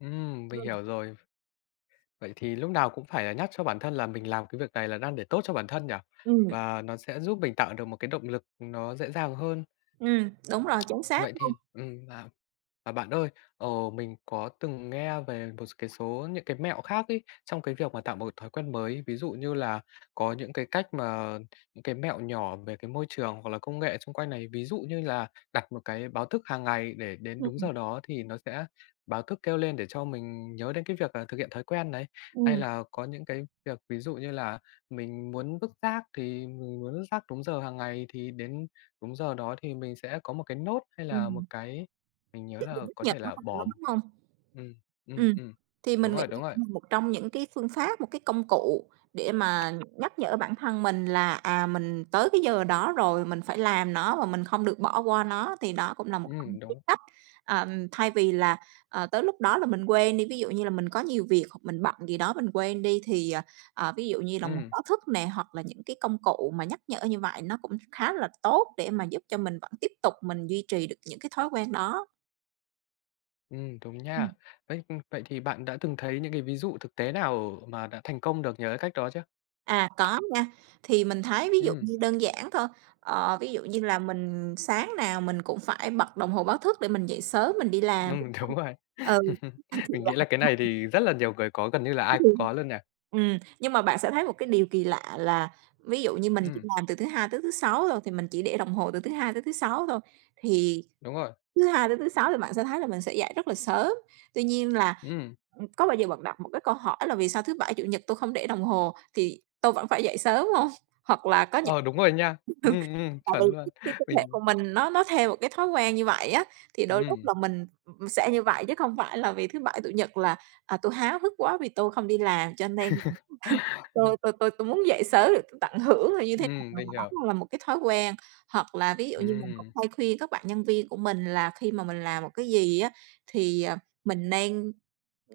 Ừm, mình Ừm. hiểu rồi. Vậy thì lúc nào cũng phải là nhắc cho bản thân là mình làm cái việc này là đang để tốt cho bản thân nhỉ? Ừm. Và nó sẽ giúp mình tạo được một cái động lực nó dễ dàng hơn. Ừm, đúng rồi! Chính xác Vậy luôn! thì ừm, à. À, bạn ơi. Ờ, mình có từng nghe về một s cái số những cái mẹo khác ấy, trong cái việc mà tạo một cái thói quen mới. Ví dụ như là có những cái cách mà những cái mẹo nhỏ về cái môi trường, hoặc là công nghệ chung quanh này. Ví dụ như là đặt một cái báo thức hàng ngày, để đến đúng giờ Ừm. đó thì nó sẽ báo thức kêu lên, để cho mình nhớ đến cái việc là thực hiện thói quen này. Hay Ừm. là có những cái việc, ví dụ như là mình muốn vứt rác, thì mình muốn vứt rác đúng giờ hàng ngày, thì đến đúng giờ đó thì mình sẽ có một cái note hay là Ừm. một cái mình nhớ Dụng từ là nước có thể Nhật, đúng là hông? Mình bỏ nói đúng hông? ừm, ừm, Ừm, ừm. thì Đúng mình nghĩ rồi, là đúng rồi. cũng là một trong những cái phương pháp, một cái công cụ để mà nhắc nhở bản thân mình là, à, mình tới cái giờ đó rồi, mình phải làm nó và mình không được bỏ qua nó. Thì đó cũng là một trong Ừm, những cái đúng. cách, ờm, thay vì là, ờ, tới lúc đó là mình quên đi, ví dụ như là mình có nhiều việc, hoặc mình bận gì đó mình quên đi, thì, ờ, ví dụ như là một Ừm. báo thức nè, hoặc là những cái công cụ mà nhắc nhở như vậy nó cũng khá là tốt, để mà giúp cho mình vẫn tiếp tục mình duy trì được những cái thói quen đó. Ừm, đúng nha. Ừm. Vậy ừm, vậy thì bạn đã từng thấy những cái ví dụ thực tế nào mà đã thành công được nhờ cái cách đó chưa? À, có nha. Thì mình thấy ví dụ Ừm. như đơn giản thôi, ờ, ví dụ như là mình sáng nào mình cũng phải bật đồng hồ báo thức để mình dậy sớm mình đi làm Ừm. Đúng rồi. Ừ. Mình nghĩ là cái này [unintelligible] thì rất là nhiều người có, gần như là ai Đúng cũng luôn. có luôn nhỉ? Ừm, nhưng mà bạn sẽ thấy một cái điều kỳ lạ là ví dụ như mình chỉ Ừm. làm từ thứ Hai tới thứ Sáu thôi, thì mình chỉ để đồng hồ từ thứ Hai tới thứ Sáu thôi, thì Đúng rồi. thứ Hai tới thứ Sáu thì bạn sẽ thấy là mình sẽ dậy rất là sớm. Tuy nhiên là, Ừm. ừm, có bao giờ bạn đặt một cái câu hỏi là "Vì sao thứ Bảy, Chủ nhật tôi không để đồng hồ, thì tôi vẫn phải dậy sớm hông?" Hoặc là có những Ờ, đúng rồi nha! Ừm, ừm, tại chuẩn vì luôn! cái cái cơ thể Mình của mình nó nó theo một cái thói quen như vậy á. Thì đôi lúc Ừm. là mình, ừm, sẽ như vậy, chứ không phải là vì thứ Bảy, Chủ nhật là, à, tôi háo hức quá, vì tôi không đi làm cho nên là tôi tôi tôi tôi muốn dậy sớm, rồi tôi tận hưởng là như thế nào, Ừm, mình và hiểu. đó là một cái thói quen. Hoặc là ví dụ như mình cũng Ừm. hay khuyên các bạn nhân viên của mình là khi mà mình làm một cái gì á, thì à, mình nên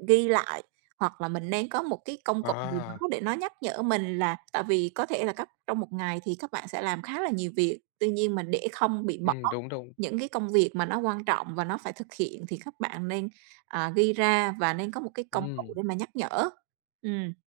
ghi lại hoặc là mình nên có một cái công cụ gì À. đó để nó nhắc nhở mình, là tại vì có thể là các trong một ngày thì các bạn sẽ làm khá là nhiều việc. Tuy nhiên mà để không bị bỏ Ừm, đúng, đúng. những cái công việc mà nó quan trọng và nó phải thực hiện, thì các bạn nên, à, ghi ra và nên có một cái công cụ Ừm. để mà nhắc nhở. Ừm.